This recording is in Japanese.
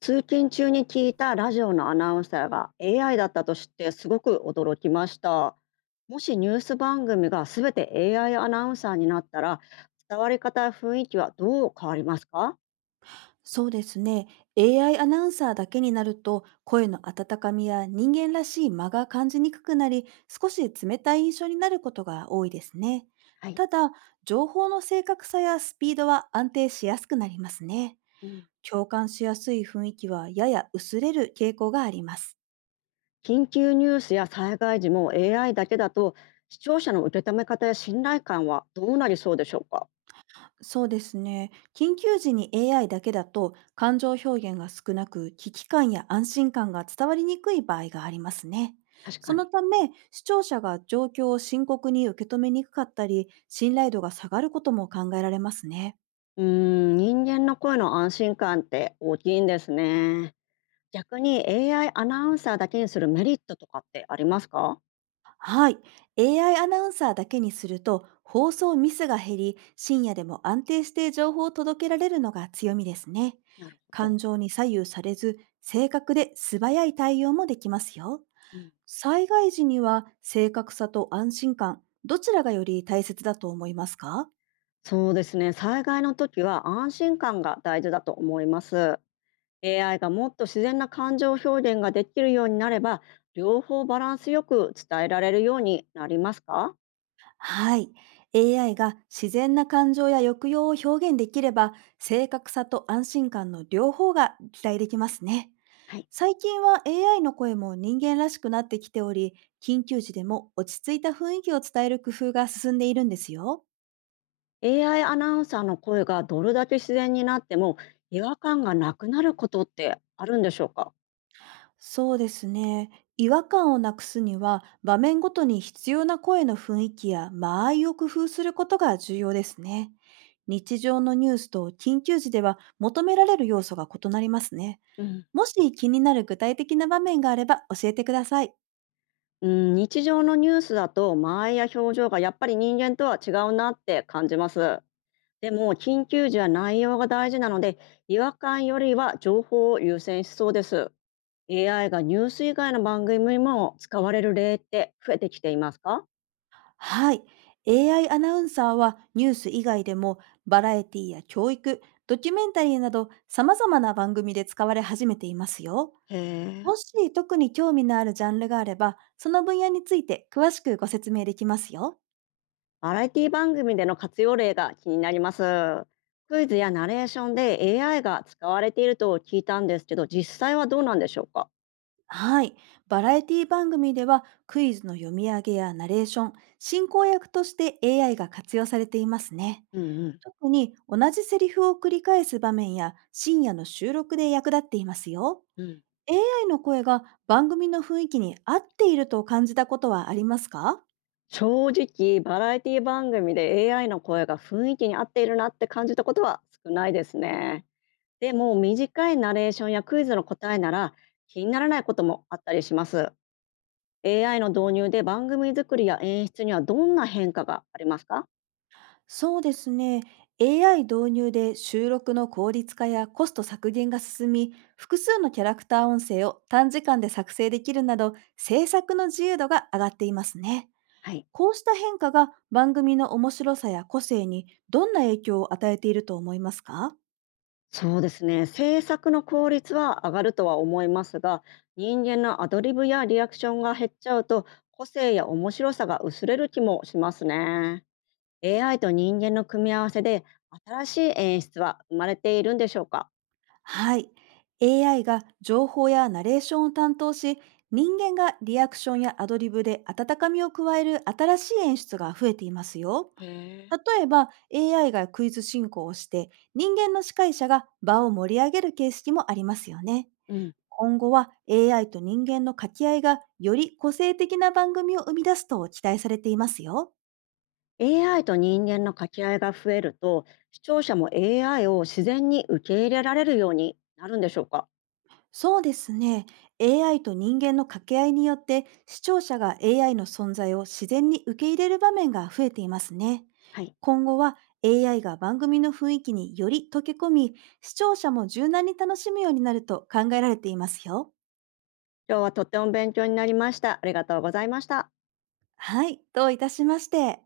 通勤中に聞いたラジオのアナウンサーが AI だったと知ってすごく驚きました。もしニュース番組がすべて AI アイアナウンサーになったら、伝わり方や雰囲気はどう変わりますか？そうですね。AI アイアナウンサーだけになると、声の温かみや人間らしい間が感じにくくなり、少し冷たい印象になることが多いですね。はい。ただ、情報の正確さやスピードは安定しやすくなりますね。うん。共感しやすい雰囲気はやや薄れる傾向があります。緊急ニュースや災害時も AI だけだと、視聴者の受け止め方や信頼感はどうなりそうでしょうか？そうですね。緊急時に AI だけだと、感情表現が少なく危機感や安心感が伝わりにくい場合がありますね。確そかのに。ため、視聴者が状況を深刻に受け止めにくかったり、信頼度が下がることも考えられますね。人間の声の安心感って大きいんですね。逆に AI アイアナウンサーだけにするメリットとかってありますか？はい。AI アイアナウンサーだけにすると、放送ミスが減り、深夜でも安定して情報を届けられるのが強みですね。なるほど。感情に左右されず、正確で素早い対応もできますよ。うん。災害時には正確さと安心感、どちらがより大切だと思いますか？そうですね。災害の時は安心感が大事だと思います。AI がもっと自然な感情表現ができるようになれば、両方バランスよく伝えられるようになりますか？はい。AI が自然な感情や抑揚を表現できれば、正確さと安心感の両方が期待できますね。はい。？最近は AI の声も人間らしくなってきており、緊急時でも落ち着いた雰囲気を伝える工夫が進んでいるんですよ。AI アイアナウンサーの声がどれだけ自然になっても違和感がなくなることってあるんでしょうか？そうですね。違和感をなくすには、場面ごとに必要な声の雰囲気や間合いを工夫することが重要ですね。日常のニュースと緊急時では求められる要素が異なりますね。うん。もし気になる具体的な場面があれば教えてください。うん、日常のニュースだと間合いや表情がやっぱり人間とは違うなって感じます。でも緊急時は内容が大事なので違和感よりは情報を優先しそうです。AI がニュース以外の番組にも使われる例って増えてきていますか？はい。AI アイアナウンサーはニュース以外でも、バラエティや教育、ドキュメンタリーなど様々な番組で使われ始めていますよ。へもえ。し特に興味のあるジャンルがあれば、その分野について詳しくご説明できますよ。バラエティ番組での活用例が気になります。クイズやナレーションで AI が使われていると聞いたんですけど実際はどうなんでしょうか？はい。バラエティ番組ではクイズの読み上げやナレーション、進行役として AI が活用されていますね。うんうん。特に同じセリフを繰り返す場面や深夜の収録で役立っていますよ。うん。AI の声が番組の雰囲気に合っていると感じたことはありますか？正直バラエティ番組で AI の声が雰囲気に合っているなって感じたことは少ないですね。でも短いナレーションやクイズの答えなら気にならないこともあったりします。AI の導入で番組作りや演出にはどんな変化がありますか？そうですね。AI 導入で収録の効率化やコスト削減が進み、複数のキャラクター音声を短時間で作成できるなど、制作の自由度が上がっていますね。はい。こうした変化が番組の面白さや個性にどんな影響を与えていると思いますか？そうですね。制作の効率は上がるとは思いますが、人間のアドリブやリアクションが減っちゃうと、個性や面白さが薄れる気もしますね。AI と人間の組み合わせで新しい演出は生まれているんでしょうか？はい。AI が情報やナレーションを担当し、人間がリアクションやアドリブで温かみを加える新しい演出が増えていますよ。へえ。例えば、 AI がクイズ進行をして、人間の司会者が場を盛り上げる形式もありますよね。うん、 今後は AI と人間の掛け合いがより個性的な番組を生み出すと期待されていますよ。AI と人間の掛け合いが増えると、視聴者も AI を自然に受け入れられるようになるんでしょうか。そうですね。AI と人間の掛け合いによって、視聴者が AI の存在を自然に受け入れる場面が増えていますね。はい、今後は AI が番組の雰囲気により溶け込み、視聴者も柔軟に楽しむようになると考えられていますよ。今日はとっても勉強になりました。ありがとうございました。はい、どういたしまして。